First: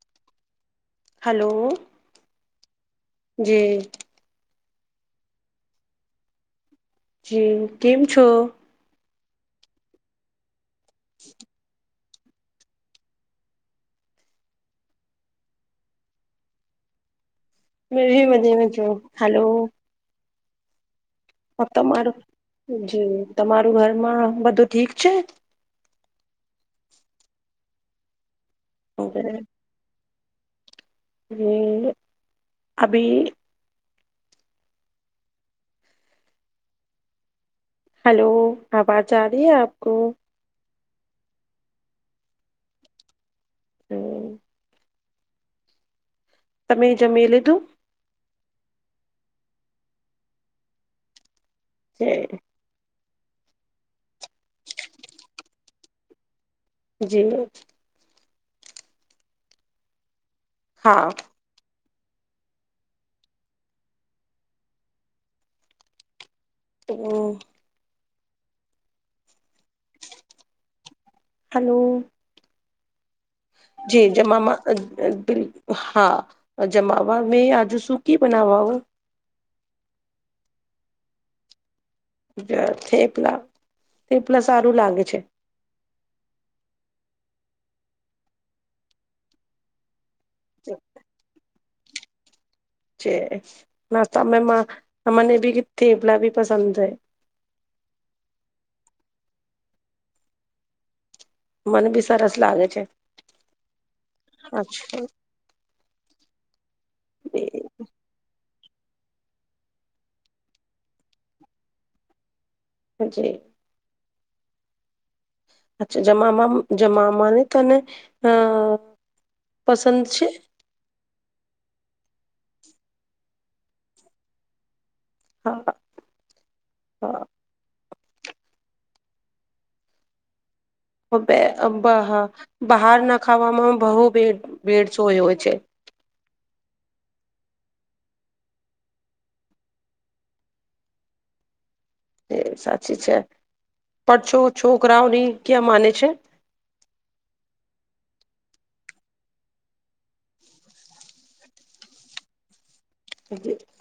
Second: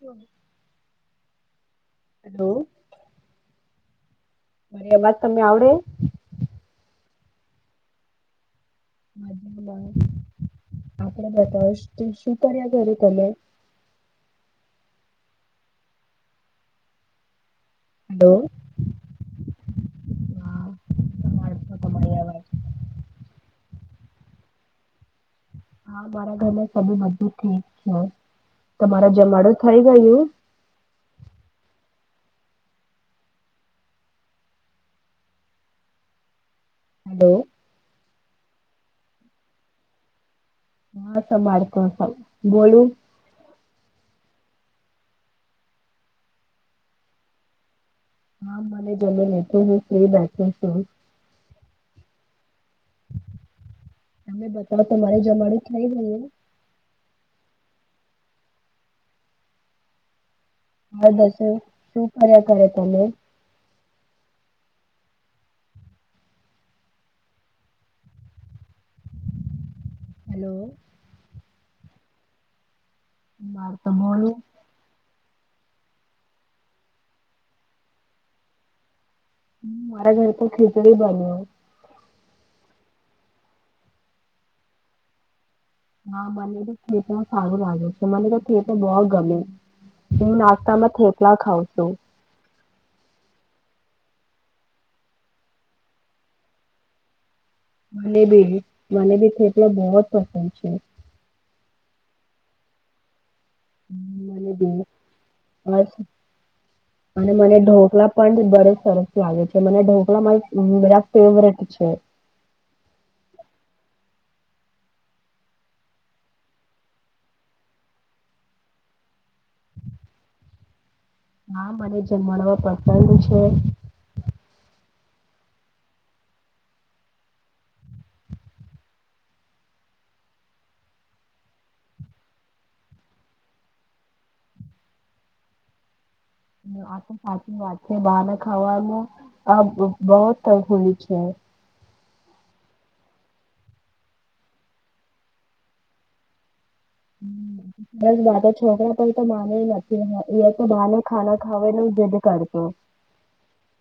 હ hello. Hello. જી. એમાં જ તમને આવડે? જી કેમ છો? [inaudible] આપણે બધા જ તું શું કરયા કરે કલર? Hello [unintelligible] hello. હ તમારી તમારું અવાજ જી તમારું ઘરમાં બધું ઠીક છે? હા મારા ઘર [unintelligible] બધું ઠીક છે. તમારા જમાડું થઈ ગયું? યે અભી હલો હેલો આવાજ આવી આપકો? હા સમાર કો સમ બોલું. હમ્મ. તમે જમી લીધું? હા મને જમી લીધું લેતી હું ફ્રી બેઠી છું. છે. તમે બતાવો તમારે જમાડુ થઈ ગયું? જીમુ હા દસે શું કર્યા કરે તમે? હું હલો હલો. માર તો જી બોલું જમામાં અ બિ હા જમમામા મે આજ સુકી બનાવા મારા ઘરે તો ખીચડી બન્યો. થેપલા થેપલા સારું લાગે છે. હા, મને તો ખેતમાં સારું લાગે છે, મને તો ખેત બહ ગમે હું નાસ્તામાં થેપલા ખાવ છું, છે નાસ્તા મને ભી કથી પલા ભી પસંદ છે, મને ભી મને બી ખેપલો બહુ જ પસંદ છે, મન બી સરસ લાગે છે, મ બી અચ્છા અને મને ઢોકલા પણ બ સરસ લાગે છે, મને ઢોકળા મા બરા ફેવરેટ છે, હ જી અચ્છા જમાવામાં જમામાની તને અ પસંદ છે, હા, મને જન્માડવા પસંદ છે, હા હા હ બહાર ના ખાવામાં બહુ ભ ભેડસોયો છે, આ તો સાચી વાત છે, બહાર ખાવાનું આ બહફુલી છે, એ સાચી છે, પણ છો છોકરાઓની ક્યાં માને છે, સરસ વાતો છોકરા પર તો માને નથી, એ તો બાને ખાના ખાવને જદ કરતો.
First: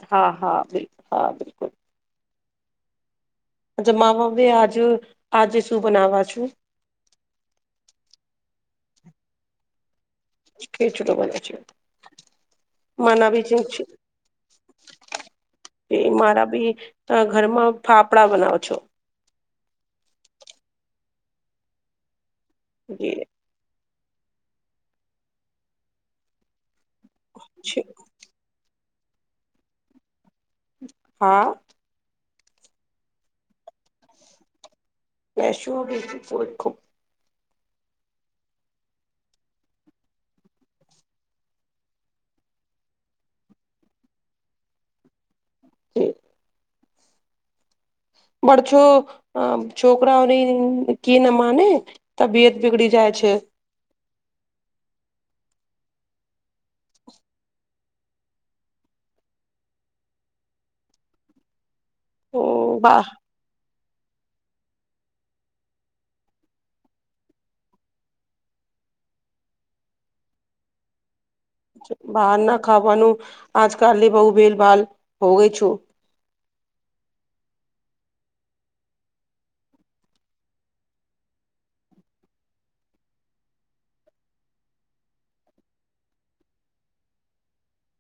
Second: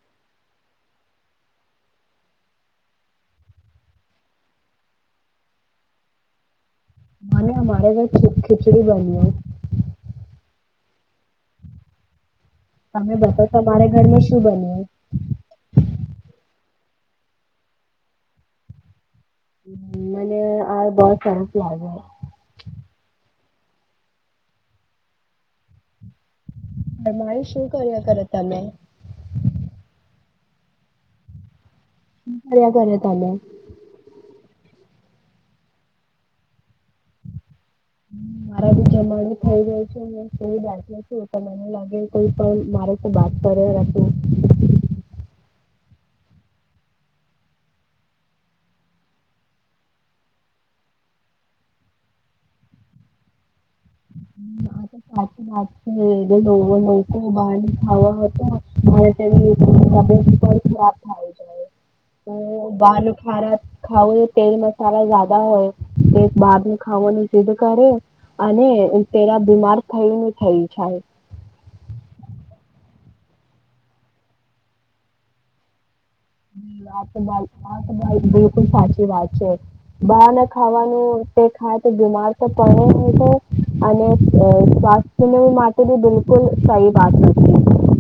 હા હા બિકુ હા બિલકુલ અચ્છા મામાભ આજ આજે શું બનાવા છુ, મને અમારે ઘર છૂપ ખિચડી બની કે છોટ બ છ તમે બતા તમારે ઘરમાં શું બન્યું? તારા ઘરમાં ફાફડા બનાવો છો [unintelligible] જી [unintelligible] શું કર્યા કરે તમે હા હું કર્યા કરે તમે [inaudible] મારા ભી જમાનું થઈ ગય છે, હખ્યો છું તો મને લાગે કોઈ પણ મારે તો બાત કરે હતું, જે બળછો અ છોકરાઓની કી ના માને તબિયત બીગડી જાય છે, આ તો સાચી વાત છે, લોકો બહાર [inaudible] બા [inaudible] ખાવું એ તેલ મસાલા જાદા હોય, તો બહાર ન ખાાવનું સિદ્ધ કરે અને તેરા બીમાર થઈને થઈ જાય, બહાર ના ખાવાનું આજકાલની બો ભેલભાલ હો ગઈ છું, આ તો ભાઈ આ તો ભાઈ બિલકુલ સાચી વાત છે, બાર ના ખાવાનું તે ખાય તો બીમાર તો પડે ને અને સ્વાસ્થ્ય માટે ભી બિલકુલ સહી વાત નથી,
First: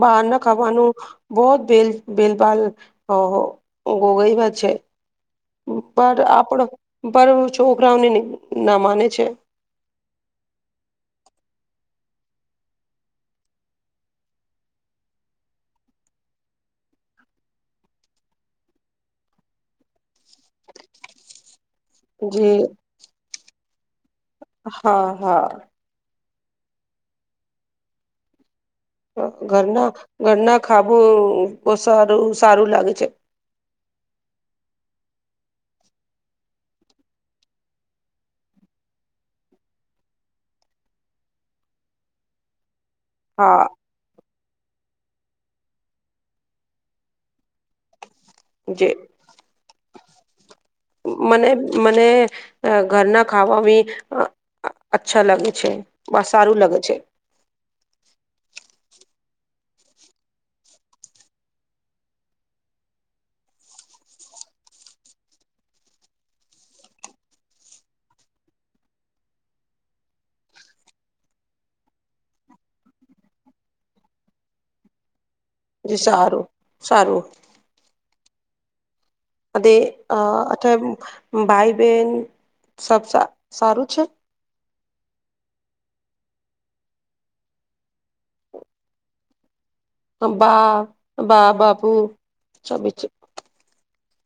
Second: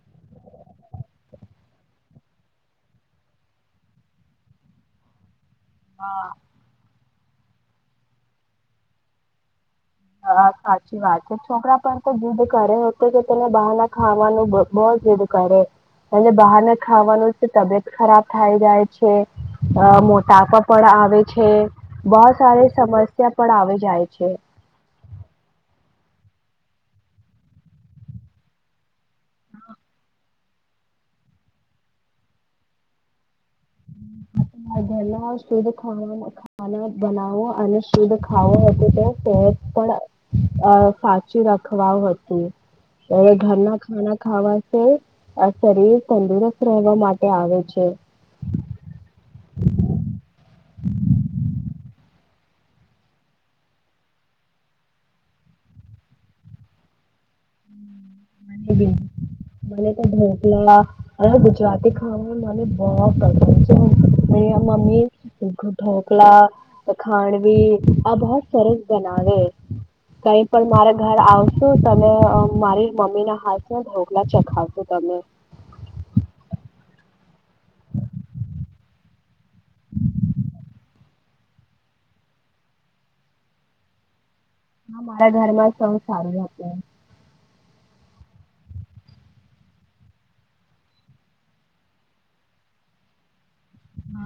બહાર ના ખાવાનું બો જ ભલ ભેલભાલ ગોગઈ છે, પર હા આપડો બરાબર છોકરાઓને ના માને છે, હા સાચી વાત છે, છોકરા પણ તો જીદ કરે તો કે તેને બહાર ના ખાવાનું બો જીદ્દ કરે, અને બહાર ના ખાવાનું તબિયત ખરાબ થાય જાય છે, અ મો તાપા પણ આવે છે, બો જે સારી સમસ્યા પણ આવે છે, જાય છે હા હા ઘરના ઘરના ખાબું બો સારું સારું લાગે છે. ઘર શુદ્ધ ખાવાનું [inaudible] બનાવો અને શુદ્ધ ખાવા [inaudible] હવે ધારી હા રાખ ખાવાસે અ શરીર તંદુરસ્ત રહેવા માટે આવે છે. જે, મને મને અ ઘરના ખાવા ભી અ અચ્છા લાગે છે, સારું લાગે છે. મને તો ઢોકળ હવે ગુજરાતી ખાવા મને બો પસંદ છે. મમ્મી ઢોકળા, ખાંડવી આ બો સરસ બનાવે કઈ પણ મારા ઘર આવશો તમે અ મારી મમ્મી ના હાથના ઢોકલા ચખાવસુ તમને. જે સારું સારું અને અ અથવા ભાઈ બેન સબ સા સારું છે? હા મારા ઘરમાં સૌ સારું હતું. બા બા બાપુ [unintelligible]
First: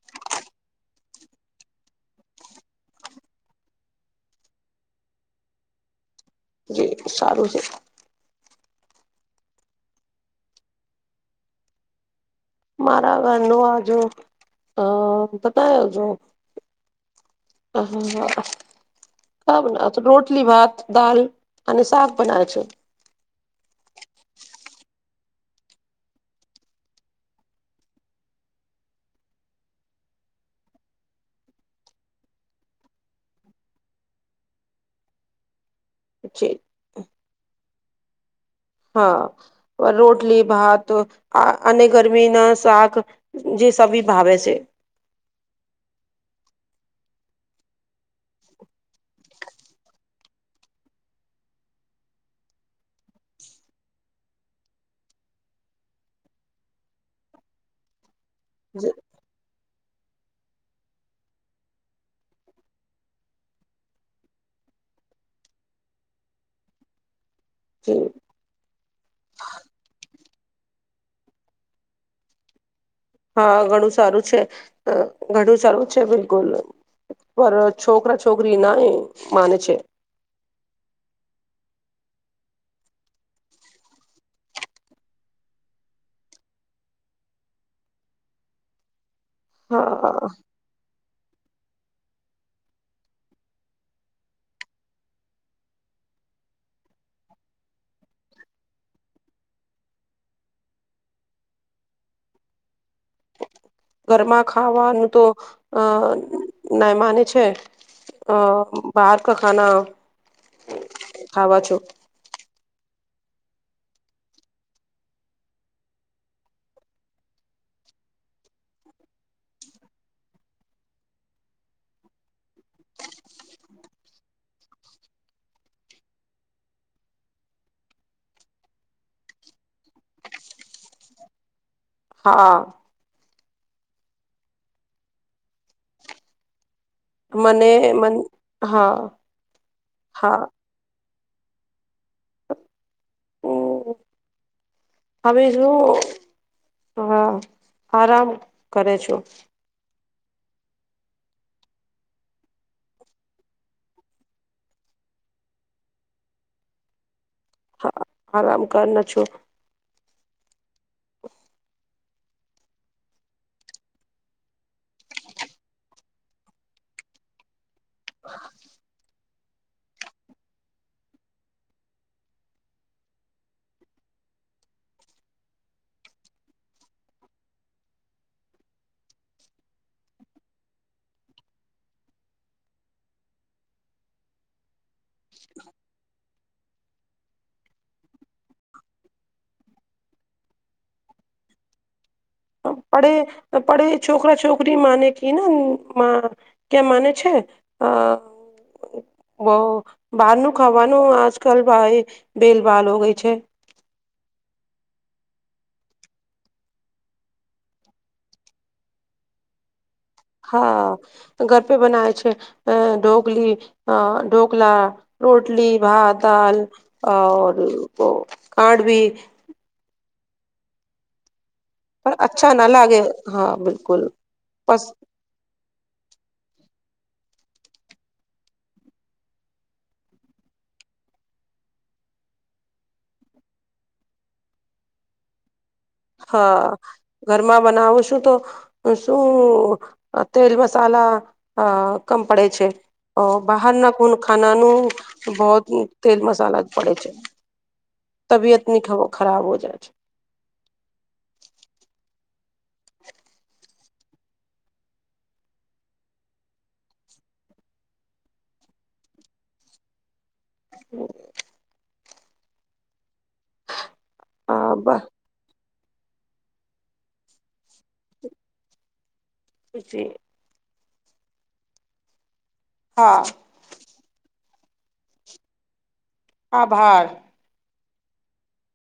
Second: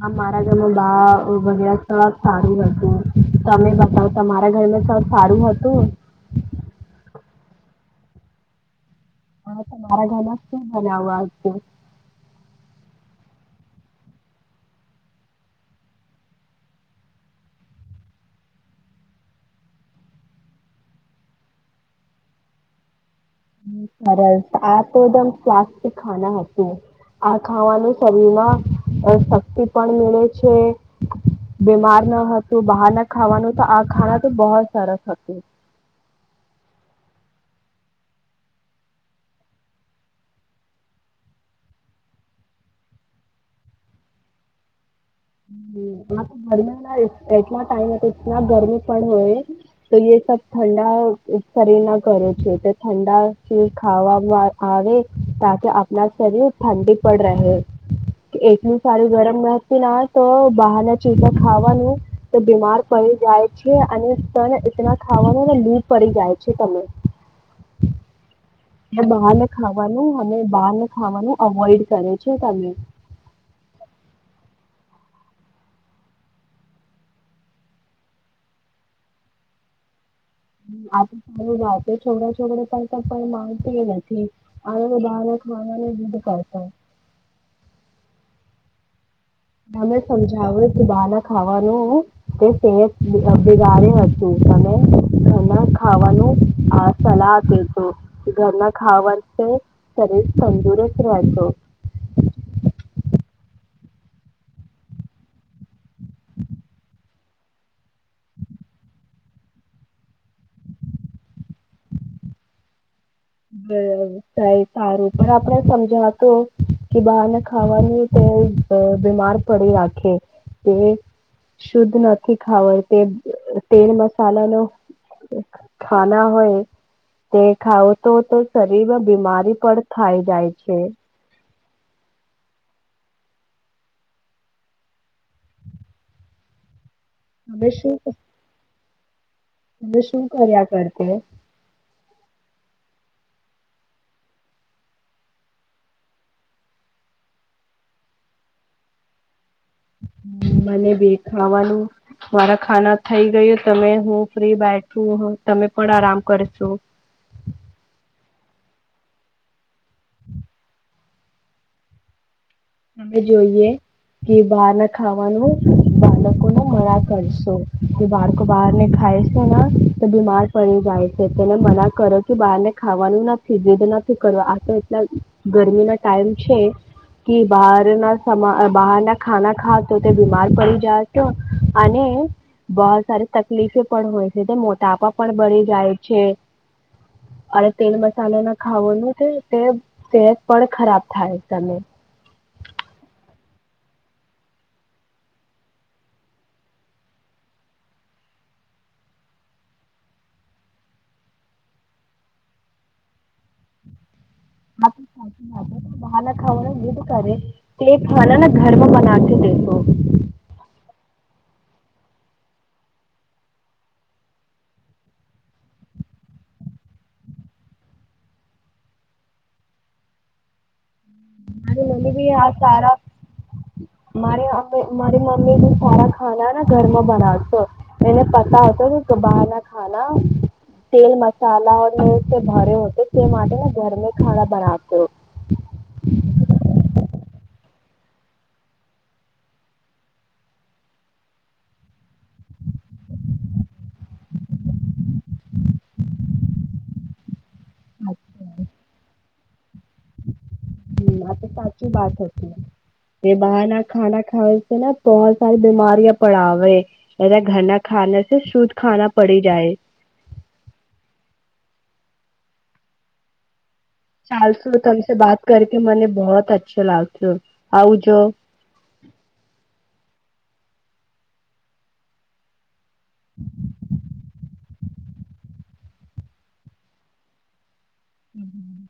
હા મારા ઘરમાં બા ભાઈયા સબ સારું હતું. તમે બતાવ તમારા ઘરમાં સબ સારું હતું? જી સારું છે. હા તમારા ઘરમાં શું બનાવવા [inaudible] મારા ઘરમાં આજે અ [inaudible] રોટલી, ભાત, દાલ અને શાક બનાવે છે. સરસ આ તો એકદમ સ્વાસ્થ્ય ખાના હતું. આ ખાવાનું શરીરમાં શક્તિ પણ મળે છે, બીમાર ન હતું બહાર ના ખાવાનું તો આ ખાના તો બો જ સરસ હતું. પછી હા અ રોટલી, ભાત આ અને ગરમીના શાક જે સભી ભાવે છે. તો ગરમીના એટલા ટાઈમે એટલા ગરમી પણ હોય તો એ સ ઠંડા શરીર ના કરે છે તો ઠંડા ખાવા આવે તા કે આપણા શરીર ઠંડી પણ રહે. કે એટલું સારું ગરમ પન આ તો બહારના ચીજ ખાવાનું તો બીમાર પડી જાય છે અને તન ખાવાનું ને લૂટ પડી જાય છે તમે. [unintelligible] એ બહાર ને ખાવાનું અમે બહાર ને ખાવાનું અવોઈડ કરે છે તમે. હા ઘણું સારું છે, ઘણું સારું છે, બિલકુલ પર છોકરા છોકરી ના માને છે. આ તો સારું જા છોકરા છોકરા પણ પણ માગતી નથી આ બધારે ખાવાનું બધ કરતા. તમે હા સમજાવો કે બાલાક ખાવાનું તે સત બગાડી હતું તમે ઘરના ખાવાનું અ સલાહ આપે છો ઘરના ખાવા થી શરીર તંદુરસ્ત રહેશે. ઘરમાં ખાવાનું તો અ ના માને છે છે અ બહાર કા ખાના ખાવા છો. બબ સારુ સારું પણ આપણે સમજાતું કે બહારને ખાવાનું તે બીમાર પડી રાખે તે શુદ્ધ નથી ખાવ તે તેલ મસાલા નો ખાના હોય તે ખાવો તો તો શરીરમાં બીમારી પણ થાય જાય છે. હા. મને મન હા [unintelligible] અને શું હા કર્યા કર? [unintelligible] હમ્મ હમે શું હ આરામ કરો છો? મને ભી ખાવાનું મારા ખાના થઈ ગયું તમે હું ફ્રી બેઠું તમે પણ આરામ કરશો. હા આરામ કર ના છું, અમે જોઈએ, કે બહાર ના ખાવાનું બાળકો ન મ કરશો, તે બહાર કો બહાર ખાાય તો બીમાર પડી જાય છે, તેને મના કરો કે બહારને ખાવાનું નથી વેદ નથી કરવા આ તો એટલા ગરમી ના ટાઈમ છે, બાર બહાર ના ખાના ખા તો તે બીમાર પડી જાય, તો અને બહ સારી તકલીફ પણ હોય છે, તે મોટાપા પણ બળી જાય છે, અને તેલ મસાાલો ના ખાવાનું છે, તે સત પણ ખરાબ થાય તમે પડે પડે છોકરા છોકરી માને ક ના ક્યા માને છે, બહ બારનું ખાવાનું આજકાલ ભેલભાલ હો ગઈ છે, [unintelligible] હા, ઘર પે બનાય છે, અ ઢકલી અ ઢકલા રોટલી ભાત દાલ કાઢવીી મારી મમ્મી પણ ભી આ અચ્છા ના સારા લાગે હા બિલકુલ મા બસ મારી મમ્મી ભી સારા ખા ઘરમાં બનાતો મને પતાતા કે દબારના ખ તેલ મસાલા ભરે હો તે માટે ઘર ખ બનાતો હા ઘરમાં બનાવો છું, તો શું તેલ મસાલા કમ પડે છે, બહારના ખ ખાનાનું બહ તેલ મસાલા જ પડે છે, તબીયતની ખબો ખરાબ હો જાય છે, હમ આ તો સાચી વાત હશે, એ બહાર ના ખાના ખાવ છે, ને બહ સારી બીમારીઓ પડ આવે એના ઘરના ખાના છે શુદ્ધ ખાના પડી જાય, હમ્મ ચાલસો હા બ તમ બાત કર મને બહત અચ્છા લાગ આવ જો, પછી હા આભાર હમ્મ